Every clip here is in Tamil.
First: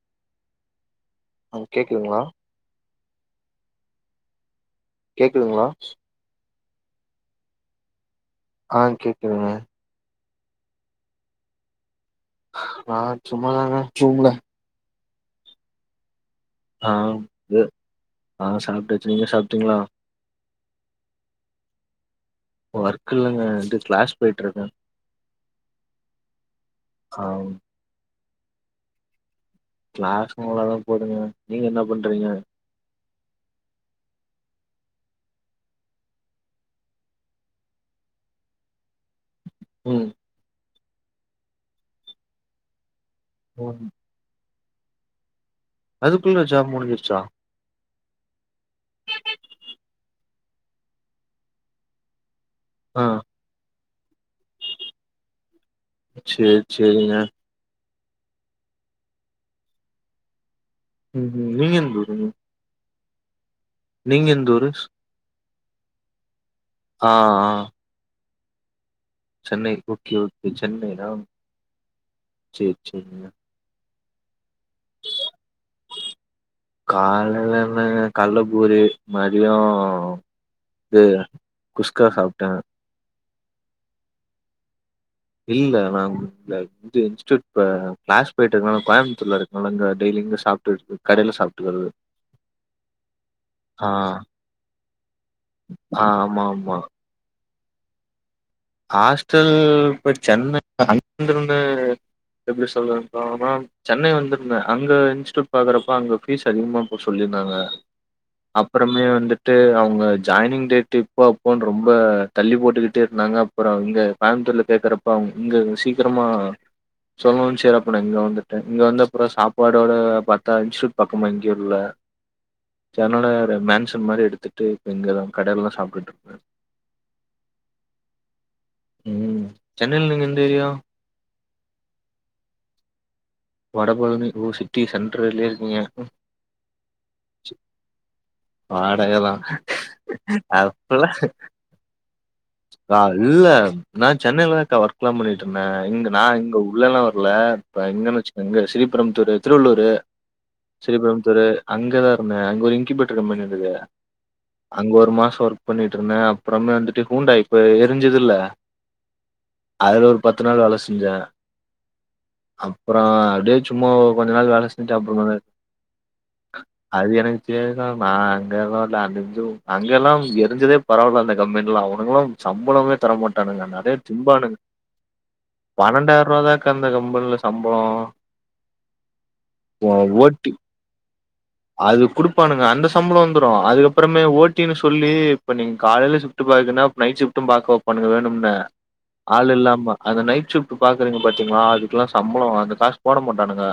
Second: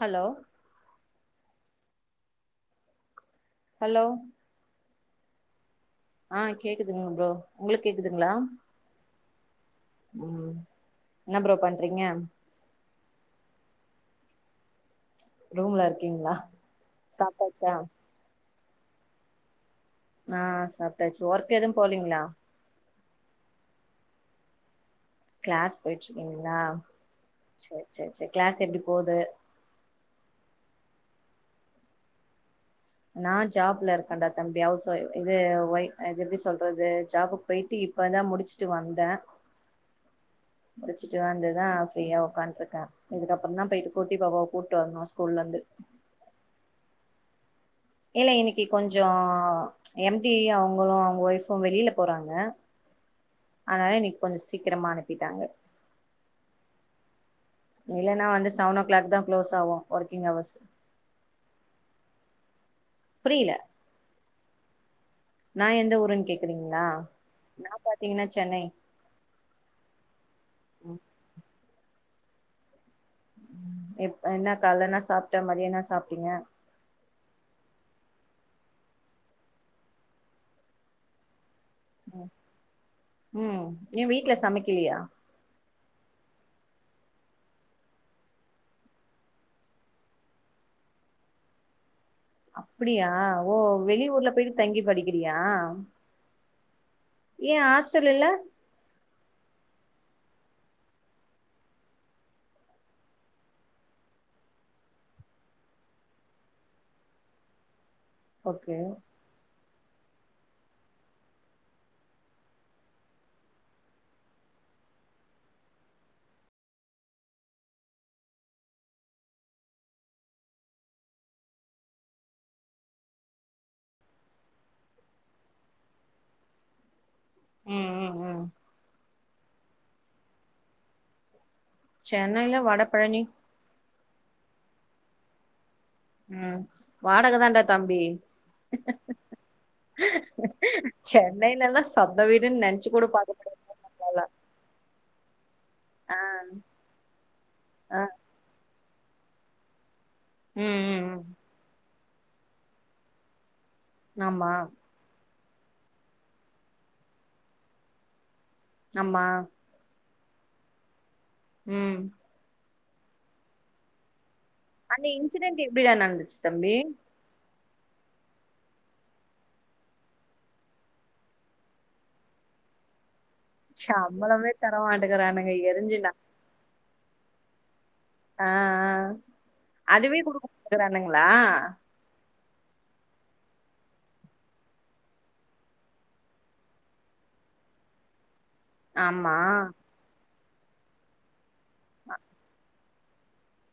ஹலோ அ கேக்குங்களா ஹலோ கேக்குதுங்களா ஆ கேக்குதுங்க ப்ரோ உங்களுக்கு கேக்குதுங்களா ஆஹ் கேக்குதுங்க உம் என்ன ப்ரோ பண்றீங்க ஆஹ் சும்மாதங்க ரூம்ல இருக்கீங்களா ஆஹ் சாப்ட்டாச்சா ஆஹ் சாப்டாட்டுச்சி நீங்க சாப்பிட்டீங்களா ஆஹ் சாப்டாச்சு ஒர்க்கு எதுவும் போலீங்களா ஒர்க்க இல்லங்க இது கிளாஸ் போயிட்டு இருக்கேன் கிளாஸ் போயிட்டு இருக்கீங்களா ஆ சரி சரி கிளாஸ் எப்படி போகுது கிளாஸ்ளாதான் போதுங்க நீங்க என்ன பண்றீங்க நான் ஜாப்ல இருக்கன்டா தம்பி இது இது எப்படி சொல்றது ஜாபுக்கு போயிட்டு இப்பதான் முடிச்சுட்டு வந்தேன் உம் முடிச்சிட்டு வந்துதான் ஃப்ரீயா உட்காந்துகிட்டு இருக்கா இதுக்கப்புறம் தான் ம் போய்விட்டு கூட்டிட்டு வருவா வருமா ஸ்கூல்லல இருந்து அதுக்குள்ள ஜாப் முடிஞ்சிருச்சா இல்ல இன்னைக்கு கொஞ்சம் எம்டி அவங்களும் அவங்க ஓய்பூம் வெளியில போறாங்க ஆஹ் அதனால இன்னைக்கு கொஞ்சம் சீக்கிரமா அனுப்பிட்டாங்க சரி சரிங்க இல்லைன்னா வந்து செவன் ஓ கிளாக் தான் க்ளோஸ் ஆகும் ஒர்க்கிங் அவர்ஸ் உம் உம் நீங்க எந்த ஊர் புரியல நீங்க எந்த ஊரு நான் எந்த ஊருன்ன கேக்கி குறிங்களா ஆ ஆ நான் பாத்தீங்கன்னா சென்னை சென்னை ஓகே ஓகே இந்த சென்னனை ம் நாம் சரி சரிக்கா என்னப் காலை என்னா சாப்பிட்ட மத்தியம் என்ன சாப்பிட்டீங்க காலைல என்னங்க கல்ல பூரி மதியம் இது குஸ்கா சாப்டேன் உம் ஏன் வீட்ல சமைக்கலையா இல்ல நான் இது இன்ஸூட் கிளாஸ் போயிட்டு இருக்கனால கோயம்புத்தூர்ல இருக்கனால இங்க டெய்லி இங்க சாப்பிட்டு இருக்கு கடையில சாப்ட்டுகரது அப்படியா ஓ வெளி ஊர்ல போயிட்டு தங்கி படிக்கிறியா ஆ ஆமா ஆமா ஏன் ஹாஸ்டல் இல்ல ஹாஸ்டல் இப்ப சென்ன அங்கிருந்து எப்டி சொல்றது [unintelligible] சென்னை வந்துருந்த அங்க இன்ஸ்ட்யூட் பாக்குறப்ப அங்க பீஸ் அதிகமா இப்ப சொல்லியிருந்தாங்க ஓகே அப்பறமே வந்துட்டு அவங்க ஜாயினிங் டேட் இப்போ அப்போன்னு ரொம்ப தள்ளி போட்டுக்கிட்டே இருந்தாங்க அப்பறம் இங்க கோயம்த்தூர்ல கேட்கறப்ப அவங்க இங்க சீக்கிரமா சொல்லணும் செறப்ப நான் இங்க வந்துட்டேன் இங்க வந்தப்பறம் சாப்பாடோட பார்த்தா இன்ஸ்டூட் பக்கமா எங்கேயும் இல்ல சேர் அதுனால ஒரு மேன்சன் மாரி எடுத்துட்டு இப்போ இங்கதான் கடையில்ல தான் சாப்ட்டுட்டு இருப்பேன் உம் உம் உம் உம் சென்னையில நீங்க எந்த ஏரியா சென்னையில வடப்பழனி வடபழனி ஓ சிட்டி சென்டர்லயே இருக்கீங்க உம் வாடகை தான்டா தம்பி வாடகை தான். சென்னையில எல்லாம் ஆஹ் இல்ல போல நான் சென்னையில தான்க்கா ஓர்க் எல்லாம் பண்ணிட்டு ட்ருந்தேன் இங்க ஆ நா இங்க உள்ளலாம் வரல இப்ப ஆ இங்க வச்சுங்க இங்க சிரி பெரும்புதூரு திருவள்ளூரு ம் ம் ம் ஸ்ரீபெரும்புதூரு அங்கதா [unintelligible] அங்க ஒரு இங்கிபேட்ரு கம்பெனி இருந்துது ஆமா அங்க ஒரு மாசம் ஒர்க் பண்ணிட்டு இருந்தே அப்றம வந்துட்டு ஹூண்டா இப்ப எரிஞ்சது இல்ல ஆமா பத்து நாள் வேல செஞ்சே உம் அப்றோ அப்டியே சும்மா கொஞ்ச நாள் வேல செஞ்ட்டு அந்த அப்புறமாத இன்சிடென்ட் எப்டிடா நடந்துச்சு தம்பி அது எனக்கு [unintelligible] அங்கல்லா இ எரிஞ்சதே பரவால்ல அந்த கம்பெண்லா ஒ [unintelligible] சம்பளமே தர மாட் சம்பளமே தர மாட்டுக்கிறானுங்க எரிஞ்சுனா இன்னும் அந்த கம்பன்ல சம்பலோ ஆஹ் அதுவே குடுக்க ஓட்டி [unintelligible] றானுங்ளா அது குடுப்பானுங்க அந்த சம்பள வந்றோ அதுக்கப்புரமே ஓட்டினு சொல்லி இப்ப நீங்க காலையில ஷிஃட்டு பாக்றீங்கனா நைட் ஷிப்டும் பாக்க வைப்பானுங்க வேணும்னே ஆமா ஆள் இல்லாமா அந்த நைட் பஸ்ட்ஷிஃட்டு பாக்குறங்க ப [inaudible] அதுக்கெலா சம்பள அந்த காசு போட மாட்டானுங்க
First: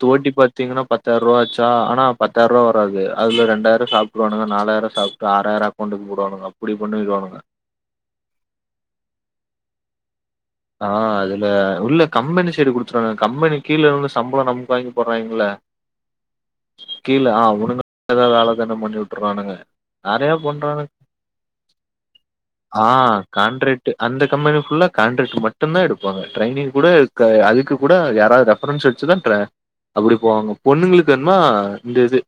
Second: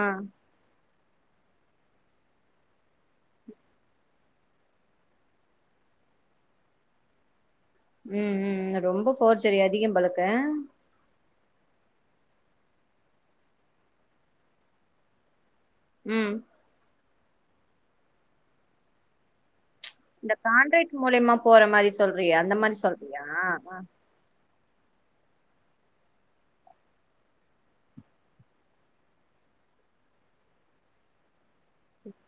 ஆ ஓட்டி பாத்தீங்கனா பத் பத்தாயிரூபாச்சா ஆன பத்தாயிரூபா வராது ஒதுல ரெண்டாயிர சாப்ரூவானுங்க நாலாயிர சாப்டு ஆராயிர அக்கௌண்டுல போடுவானுங்க அப்படி பண்ணிகிவானுங்க உம் உம் ரொம்ப போர் செரி அதிக பலுக்கு ஆஹ் அதுல உள்ளே கம்பெனி சைடு குடுத்துறாங்க கம்பெனி கீல உள்ள சம்பள நமுக்கு வாங்கி போற்றாங்கள்ள உம் கீல ஆ உனங்க [inaudible] வேள தன பண்ணி உட்டுறானுங்க இந்த காண்ரேட் மூலியமா போற மாரி சொல்றியா அந்த மாரி ஆ சொல்றியா கான்ட்ராக்ட் அந்த கம்பெனி ஃபுல்லா காண்ட் [unintelligible] மட்டோதா எடுப்பாங்க ட்ரைனிங் கூட அ அதுக்கு கூட யாராவது ரெஃபரன்ஸ் வச்சுதா அப்டி போவாங்க பொண்ணுங்களுக்குனா இந்த இது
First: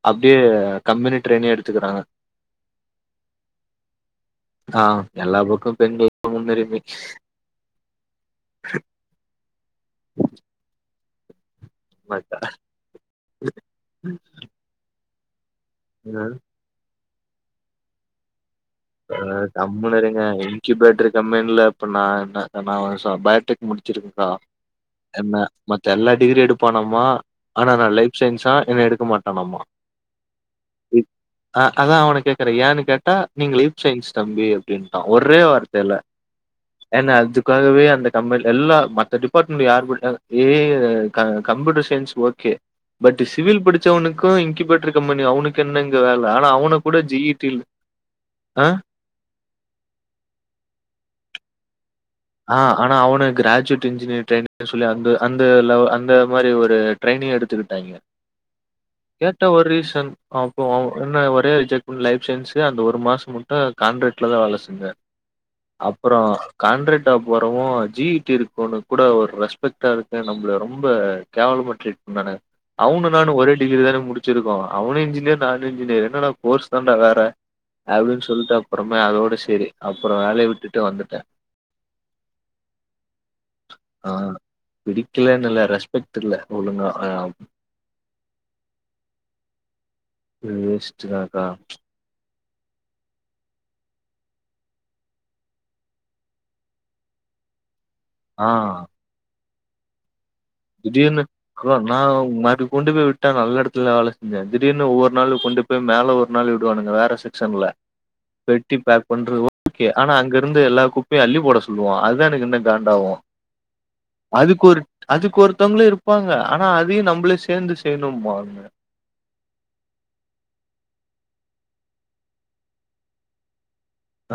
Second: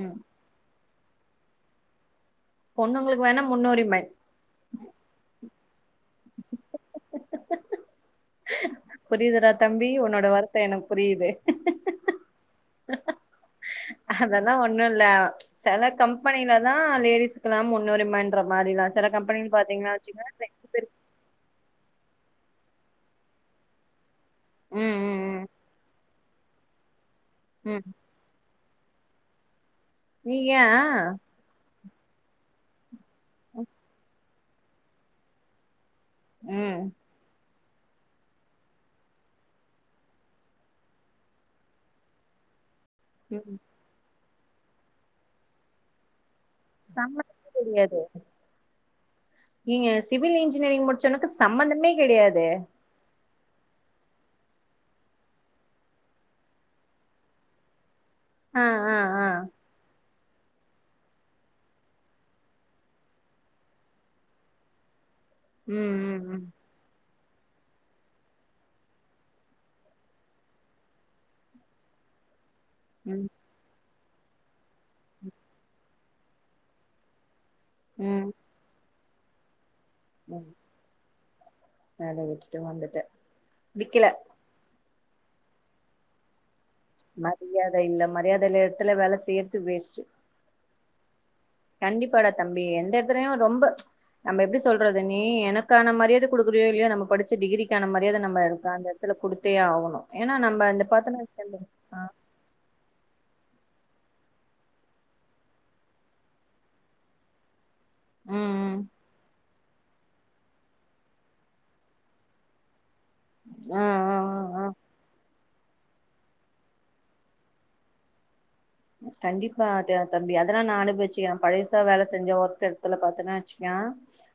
ம் அப்டியே கம்பெனி ட்ரெயினையே எடுத்துக்கறாங்க பொண்ணுங்களுக்கு வேணா முன்னுரிமை பெண் [unintelligible] புரியதரா தம் [unintelligible] உன்னோட வருத்த என புரீயுது மக்கா அதல்லான் ஒண்ணும் இல்ல சில அ கம்பெனில தான் லேடிஸ் லாம் முன்னுரிமை என்ற அஹ கம்முனு இருங்க ரெண்டு இன்க்கி பேர் பேட்டரு கம்பேனில இப்ப நான் என்ன நான் பயோடெக் முடிச்சிருக்கேன் அஹ ம் என்ன ம் மத்த எல்லா டிகிரி எடுப்பான்னாமா ம் ஆனா ம் நா லைப் சயின்ஸா என்ன எடுக்க மாட்டானாம்மா நீங்க யான் அதான் அவனை கேக்குறேன் யானு கேட் டா நீங்கள சின்ஸ் தம்பி அப்படின்னுட்டான் ஒரே வார்த்தை ல்ல ம் ஏன்னா அதுக் காகவே அந்த கம்பெனில எல்லா மத்த டிபார்ட்மெண்ட் யாரு கூடயா ஏய் கம்ப்யூட்டர் சயின்ஸ் ஓர்க்கு பட் ம் சிவில் படிச்சவனுக் கும் இன்குபேட்டர் கம்பெனி அவனுக்கு என்ன இங்க வேலை ஆனா அவனை கூட ஜெயிட்டு சம்மந்தமே இல் கெடையாது நீங்க சிவில் இன்ஜினியரிங் முடிச்சவனுக்கு சம்பந்தமே கிடையாது ஆஹ ஆனா அவுங் போண கிராஜுவேட் இன்ஜினியரி ட்ரைனின்னு சொல்லி அந்தலவ அந்த மாதிரி ஒரு ட்ரைனி் எடுத்துக்கிட்டாங்க ஆ ஆ ஆ கேட்டா ஒரு ரீசன் அப்பறம் என்ன ஒரே ஜமெ்லைப் சயின்ஸ்சு அந்த ஒரு மாசம் மட்டும் கான்ண்ட்ராக்ட்ல தான் வேலை செஞ்சேன் ம் ம் அப்புறம் ம் கான்ரட் டா போறவோ ஜீயிட்டு இருக்கவன்னு கூட ஒரு ரெஸ்பெக்டா இருக்க நம்மள ரொம்ப கேவலமா ட்ரீட் பண்ணானுங்க அவனும் ம் நானும் ஒரே டிகிரி தானே முடி டிச்சிருக்கோம் அவனு இன்ஜினியர் நானும் இன்ஜினியர் என்னடா கோர்ஸ் தாண்டா வேற அப்படின்னு ம் சொல்லிட்டு அப்புறம் அதோடு சரி அப்புறம் வேலையை விட்டுட்டு வந்துட்டேன் வேல விட்டுட்டு வந்துட்டேன் விக்கல பிடிக்கலன்னுல்லா ரெஸ்பெக்ட் இல்ல ஒழுங்கா. அ மரியாதை இல்ல மரியாதையில்ல இடத்துல வேலை செய்ரது வேஸ்ட் வேஸ்ட்டு கண்டிப்பா தம்பி எந்த இடத்துலயும் ரொம்ப நம்ம எப்படி சொல்றது நீ எனக்கான மரியாதை கொடுக்குறோ இல்லையோ நம்ம படிச்ச டிகிரி கான மரியாதை ஆ நம்மளுக்கு அந்தடத்துல கொடுத்து தே ஆகணும் திடீர்னு நான் மாறக் கொண்டு போய் விட்டா நல்ல இடத்து வேல செஞ்சன் திடீர்னு ஒவ்வொரு நாள் கொண்டு போய் மேல ஒரு நாள் விடுவானுங்க வேற செக்சன்ல ம் பெட்டி ம் பேக் பண்ற ஓகே ஆனா அங்க இருந்து எல்லா குப்பையும் அள்ளி போட சொல்லுவான் அதுதான் எனக்கு இன்ன காண்டாகும் ஆஹ் ஆஹ் ஆஹ் ஆஹ் க்கு ஒருத்தவங்களும் இருப்பாங்க ஆனா அதையும் நம்மளே சேர்ந்து செய்யணும் பாங்க கண்டிப்பா தம்பி அதெல்லாம் நான் அனுபவிச்சிக்கேன் பழசா வேலை செஞ்ச ஒர்க் இடத்துல பாத்தேன்னா ங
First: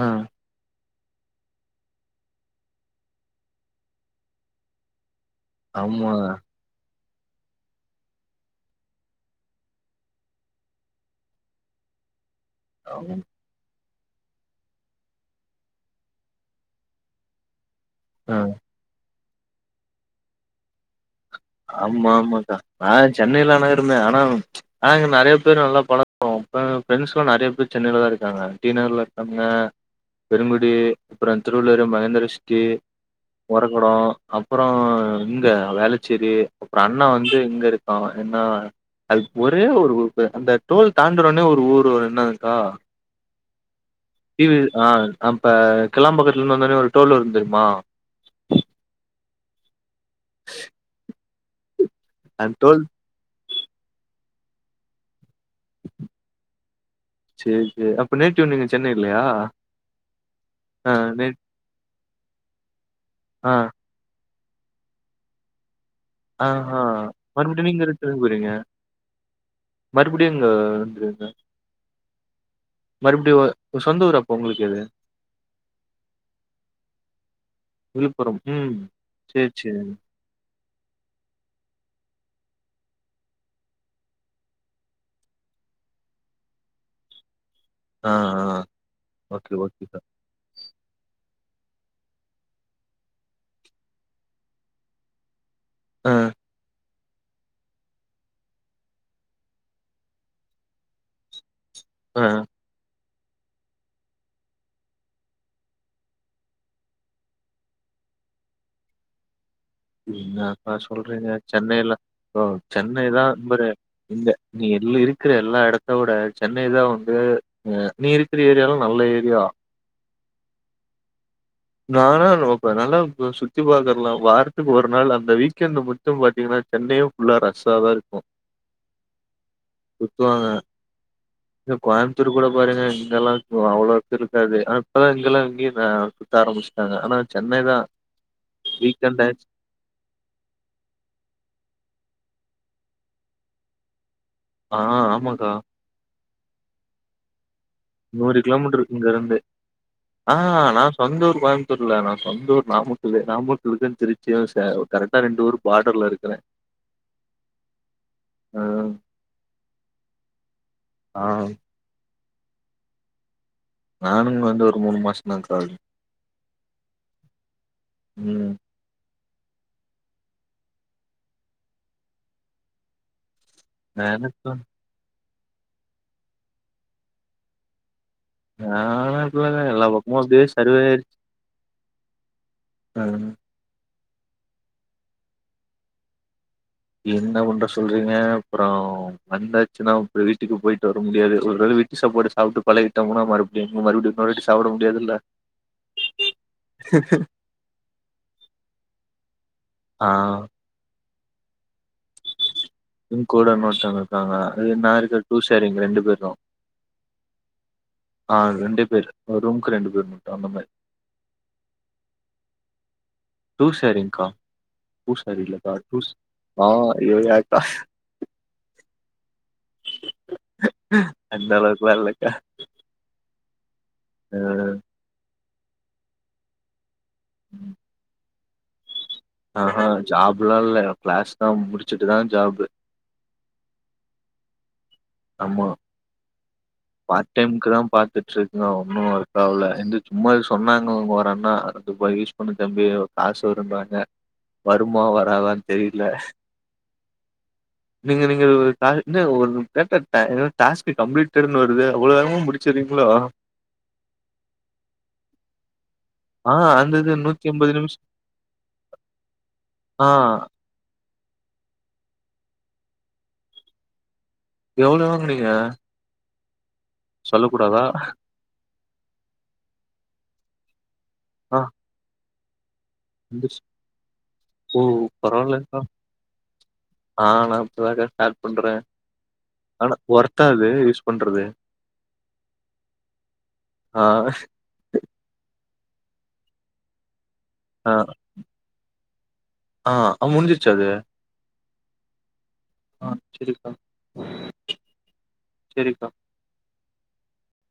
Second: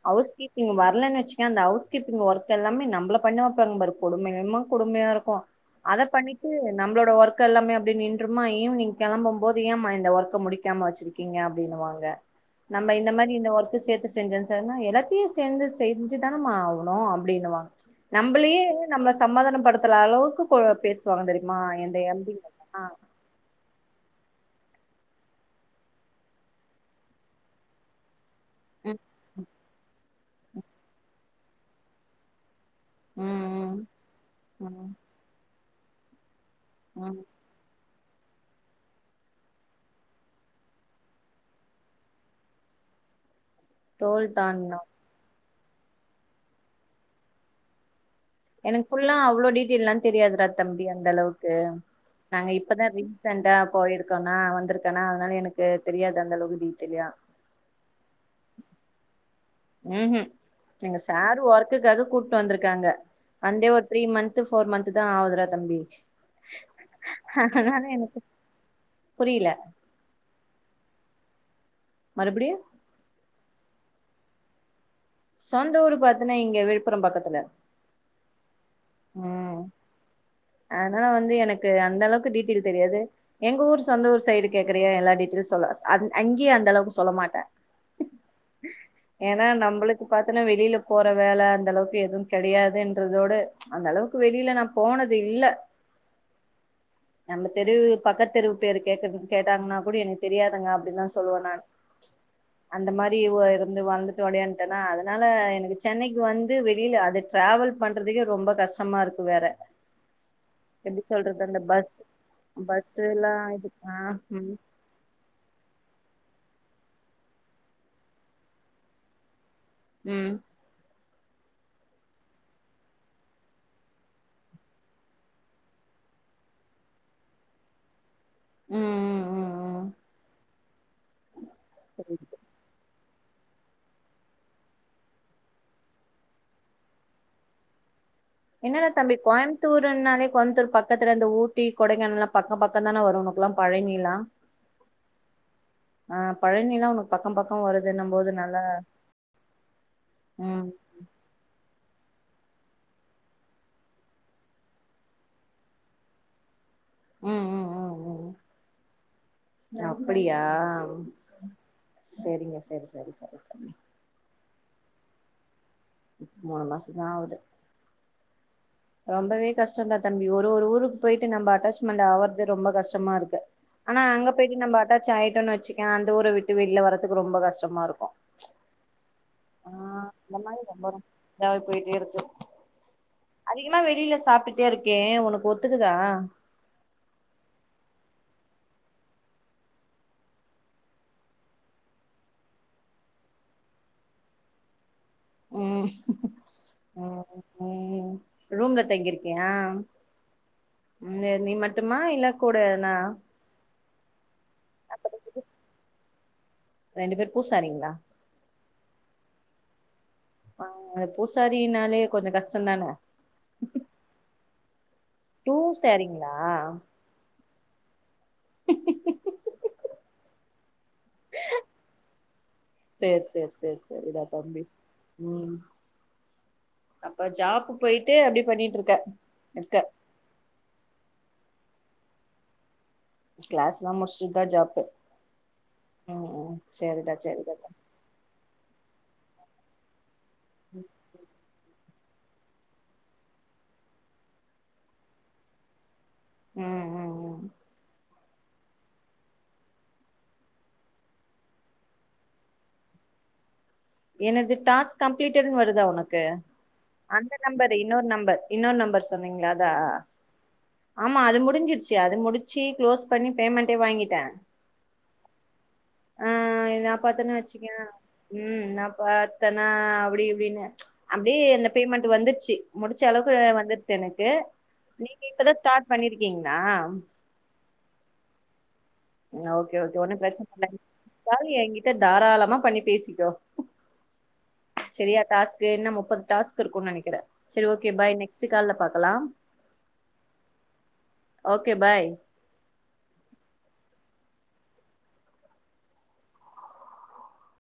ஆ ஹவுஸ் கீப்பிங் வர போனோன்னு வச்சக்க அந்த ஹவுஸ் கீப்பிங் ஒர்க் எல்லமே நம்மள பண்ணவப்பாங்க பாரு கொடுமன கொடுமையா இருக்கும் போ அத ஆமா பண்ணிட்டு நம்மளோட ஒர்க் எல்லாமே அப்படியே நின்றுமா ஈவினிங் கெளம்பும் போது ஏன் இந்த ஒர்க்க முடிக்காம வச்சிருக்கீங்க அப்படின்னு வாங்க நம்ம இந்த ஆமா மாதிரி இந்த ஒரு சேர்த்து செஞ்சே சார்னா எல்லாத்தையும் சேர்ந்து செஞ்சுதானமா ஆகணும் அப்படின்னுவாங்க ஆ நம்மளயே நம்ம சம்மதானம் படுத்தத்துற அளவுக்கு பேச ஆமா ஆமாக்கா நான் சென்னைலான இருந்தென் ஆம் நாங்க நிறைய பேர் நல்லா பலக்கொம் ப்ரெண்ட்ஸ் எலாம் நிறைய பேர் சென்னையில தான் இருக்கு காங்க ம் டீநகர்ல இருக்கங்க பெருங்குடி அப்புறம் திருவள்ளுவர் மகேந்திர ஷ்டீட் ம் உறக்குடம் ம் அப்புறம் ம் இங்க வேலை சரி அப்புறம் அண்ணா ம் வந்து இங்க இருக்கு ஆஹ என்ன அது ஒரே ஒரு அந்த டோல் தாண்டுறனோ ஒரு ஊர் என்னங்க்கா டோல் இ தாண்டுனோ ஆஹ் அ இப்போ கிளலாம்பாக்கத்துலேந்து வந்தானே ஒரு டோல் வருந்த் தெரியுமா எனக்கு புல்ல அவ்ளோ டிடஎல்லாம் தெரியாதுராா தம்பி அந்த அளவுக்கு நாங்க அந்த டோல் இப்பதான் ரீசண்டா கோய இருக்கனா வந்திருக்கேனா அதனால எனக்கு தெரியாது அந்த அளவுக்கு டீட்டெய்லியா சரி சரி அப்ப நேட்டிமவ் நீங்க சென்னை இல்லையா உஹம்ஹம் ஆ நீங்க நே சாரு ஒர்க்குக்காக கூப்ட்டு வந்திருக்காங்க ஆ வந்தே ஒரு த்ரீ மந்த் போர் மந்த் தான் ஆகுதுரா தம்பி ஆஹ்ஹ் மறுபடியும் அதனால நீங்க எனக்கு ரிதேன் போறீங்க புரியல மறுபடியும் ங்க நன்றி மறுபடியு மறுபடிய சொந்த ஊரப்ப உங்களுக்கு எது சொந்த ஊர் பாத்தன்னா இங்க விழுப்புரம் பக்கத்துல விழுப்புரம் ம் சரி ம் சரி அதனால வந்து எனக்கு அந்த அளவுக்கு டீட்டெயில் தெரியாது எங்க ஊர் சொந்த ஊர் சைடு கேக்குறா எல்லா டீட்டெயில் சொல்ல அங்கேயே அந்த அளவுக்கு சொல்ல மாட்டேன் ஆ ஆ ஏன்னா ஓகே ஓகே நம்மளுக்கு சார் பத்தன்னா வெளியில போற வேல அந்த அளவுக்கு எதுவும் கிடையாதுன்றதோட அந்த அளவுக்கு வெளில நான் போனது இல்ல ஆஹம் நம்ம தெருவு பக்க தெருவு பேர் கே கேட்டாங்கன்னா கூட எனக்கு தெரியாதங்க அப்டின்னுதான் சொல்லுவேன் நான் ஆஹ் அந்த மாரி இருந்து வந்து அதனால எனக்கு சென்னைக்கு வந்து வெளிய அது டிராவல் பண்றதுக்கு ரொம்ப கஷ்டமா இருக்கு வேற அப்பா எப்டி சொல்றீங்க சொல்றது அந்த சென்னையில பஸ் பஸ் சென்னைதான் எல்லா இது ஆ இந்த ம் நீ எல்ல இருக்கிற எல்லா இடத்த விட சென்னைதான் வந்துஹ நீஇருக்குற ஏரியாலும் நல்ல ஏரியா உம் நானா நல்லா சுத்தி பாக்கறலாம் வாரத்துக்கு ஒரு நாள் அந்த வீக்கெண்ட் மட்டும் பாத்தீங்கன்னா சென்னையும் ஃபுல்லா ரஷ்ஸா தான் இருக்கு ம் ம் ம் ம் சுத்துவாங்க இ புரியுது. கோயமுத்தூர் கூட பாருங்க இங்கல்லாம் அவ்ளோ இருக்காது அப்பதான் இங்கல்லாம் இங்கய ஆரம்பிச்சுட்டாங்க ஆனா சென்னைதான் எங்கான தம்பி கோயம்பத்தூர்னாலே கோயம்புத்தூர் பக்கத்துல இந்த ஊட்டி கொடைகானல்லாம் பக்கம் பக்கம் தானே வரும் உனக்குெல்லாம் பழநி லாம் ஆஹ் ஆமாக்கா ஆஹ் பழனி லாம் உனக்கு பக்கம் பக்கம் வருதுன்னும் போது நூறு நல்லா கிலோமீட்டர் இங்க இருந்து ஆஹ் ம் நான் சொந்த ஊர் நான் சொந்த ஊர் நாமக்கல் நாமக்கலக்கும்ன்னு திருச்சியும் கரெக்டா ரெண்டு ஊர் பாடர்ல இருக்கிறேன் உம் உம் உம் உம் ஆ. அப்படியா ஆ. செரிங்க சரி சரி சரி நானும் வந்து ஒரு மூணு மாசம்தான் கா ஆகுது இப்ப மூணு மாசந்த ஆகுது உம் ரொம்பவே கஷ்டம் தான் தம்பி ஒரு ஒரு ஊருக்கு போயிட்டு நம்ம அட்டாச்மெண்ட் ஆகுறது ரொம்ப கஷ்டமா இருக்கு ஆனா அங்க எனக்கும் போயிட்டு நம்மட்டா அட்டாச்சி வச்சிக்கேன் அந்த ஊரை விட்டு வெளியில வர்றதுக்கு ரொம்ப கஷ்டமா இருக்கும் நான் அப்படிலாம் இல்லங்கா எல்லா பக்கமும் அந்த அபச மாரி ரொம்ப ரொ சரியாயிருச்சு இதாவே உஹம் ஆ வெளியில சாப்பிட்டுட்டே இருக்கேன் உனக்கு ஒத்துக்குதா என்ன பண்ற சொல்றீங்க அப்புறம் வந்தாச்சுன்னா இப்ப வீட்டுக்கு போயிட்டு வர முடியாது ஒருவேளை வீட்டு சாப்பாடுட்டு சாப்பிட்டு பழகிட்டோம்ன்னா மறுபடியும் எங்க மறுபடியும் மறுபாடி சாப்பிட முடியதுல்ல உம் உம் உம் ரூம்ல தங்கிருக்கியியா ஆ. உம் நீ மட்டுமா இல்ல கூட நா இ கூட இன்னோருத்தவங்க இருக்காங்க அது நான் இருக்க டூ சார் எங்க ரெண்டு பேரும் ரெண்டு பேர் பூசாரீங்களா பேர் ஒரு ரூம்க்கு ரெண்டு பேரும் ஆஹ் அ பூசாரினாலே கொஞ்சம் கஷ்டம்தானே டூ பூசாரிலக்கா ஆஹ் டுத் சாரீங்களா நா இல்ல இக்கா அந்த அளவுக்குல இல்லைக்கா சரி சரிதா தம்பி உம் அப்ப ஜாப்பு போய்ட்டு அப்படி பண்ணிட்டு இருக்கேன் ஆஹ்ஹ் ஜாப்லல்ல க்ளாஸ் தான் முடி சிட்டுதான் ஜாப் கிளாஸ் எல்லாம் முடிச்சுதான் ஜாப்பு ஆமா ம் ம் சேரிடா பார்ட் சேரிடா டைம்கு தம்பி. தான் பாத்துட்டு இருக் ஒன்னும் ஒர்க்காவல எது சும்மா அது சொன்னாங்க இங்க ஒரு அண்ணா யூஸ் பண்ண தம்பி காசு வருனாங்க வருமா வராதான்னு தெரியி இல்ல ம் ம் ம் [unintelligible] கிருனு வருது அவ்ளோ வேகமா முடிச்சிருறீங்ளோ எனது டாஸ் கம்ப்ளீட்டடு வருதா உனக்கு ஆ இது அந்த நூத்தி நம்பர் எம்பது நிமிஷ இன்னொரு நம்பர் இன்னொரு நம்பர் சொன்னீங்கள அதா ஆ ஆமா அது முடிஞ்சிருச்சு அது முடிச்சி க்ளோஸ் பண்ணி பேமெண்டே வாங்கிட்டே எவ்ளோ வாங்குனிங்க ஆஹ் நான் பாத்தேன்னே வச்சக்கேன் உம் ந ப்ப அத்தனா அப்படி இப்படின்னு அப்படியே ஆ அந்த பேமெண்ட் வந்து ச்சி முடிச்ச அளவுக்கு வந்துருச்சு எனக்கு ஓ! நீங்க இப்பதான் பரவால்லக்கா. ஸ்டார்ட் பண்ணிருக்கீங்ளா ஆ நான் இப்பதாக்கா ஸ்டார்ட் பண்றேன். ஓகே ஆனா ஓகே ஒண்ணும் ஒர்த்தா பிரச்சன இல்ல அது யூஸ் பண்றது? ஏதாவது என்கிட்ட தாராளமா பண்ணி பேசிக்கோ ஆ, சரியா டாஸ்க் க்கு இன்னும் முப்பது டாஸ்க் இருக்குனு நெனைக்கிறேன் ஆஹ் ஆஹ் அ முஞ்சிச்சது ஓகே பாய் ஆஹ் சேரிக்கா சேரிக்கா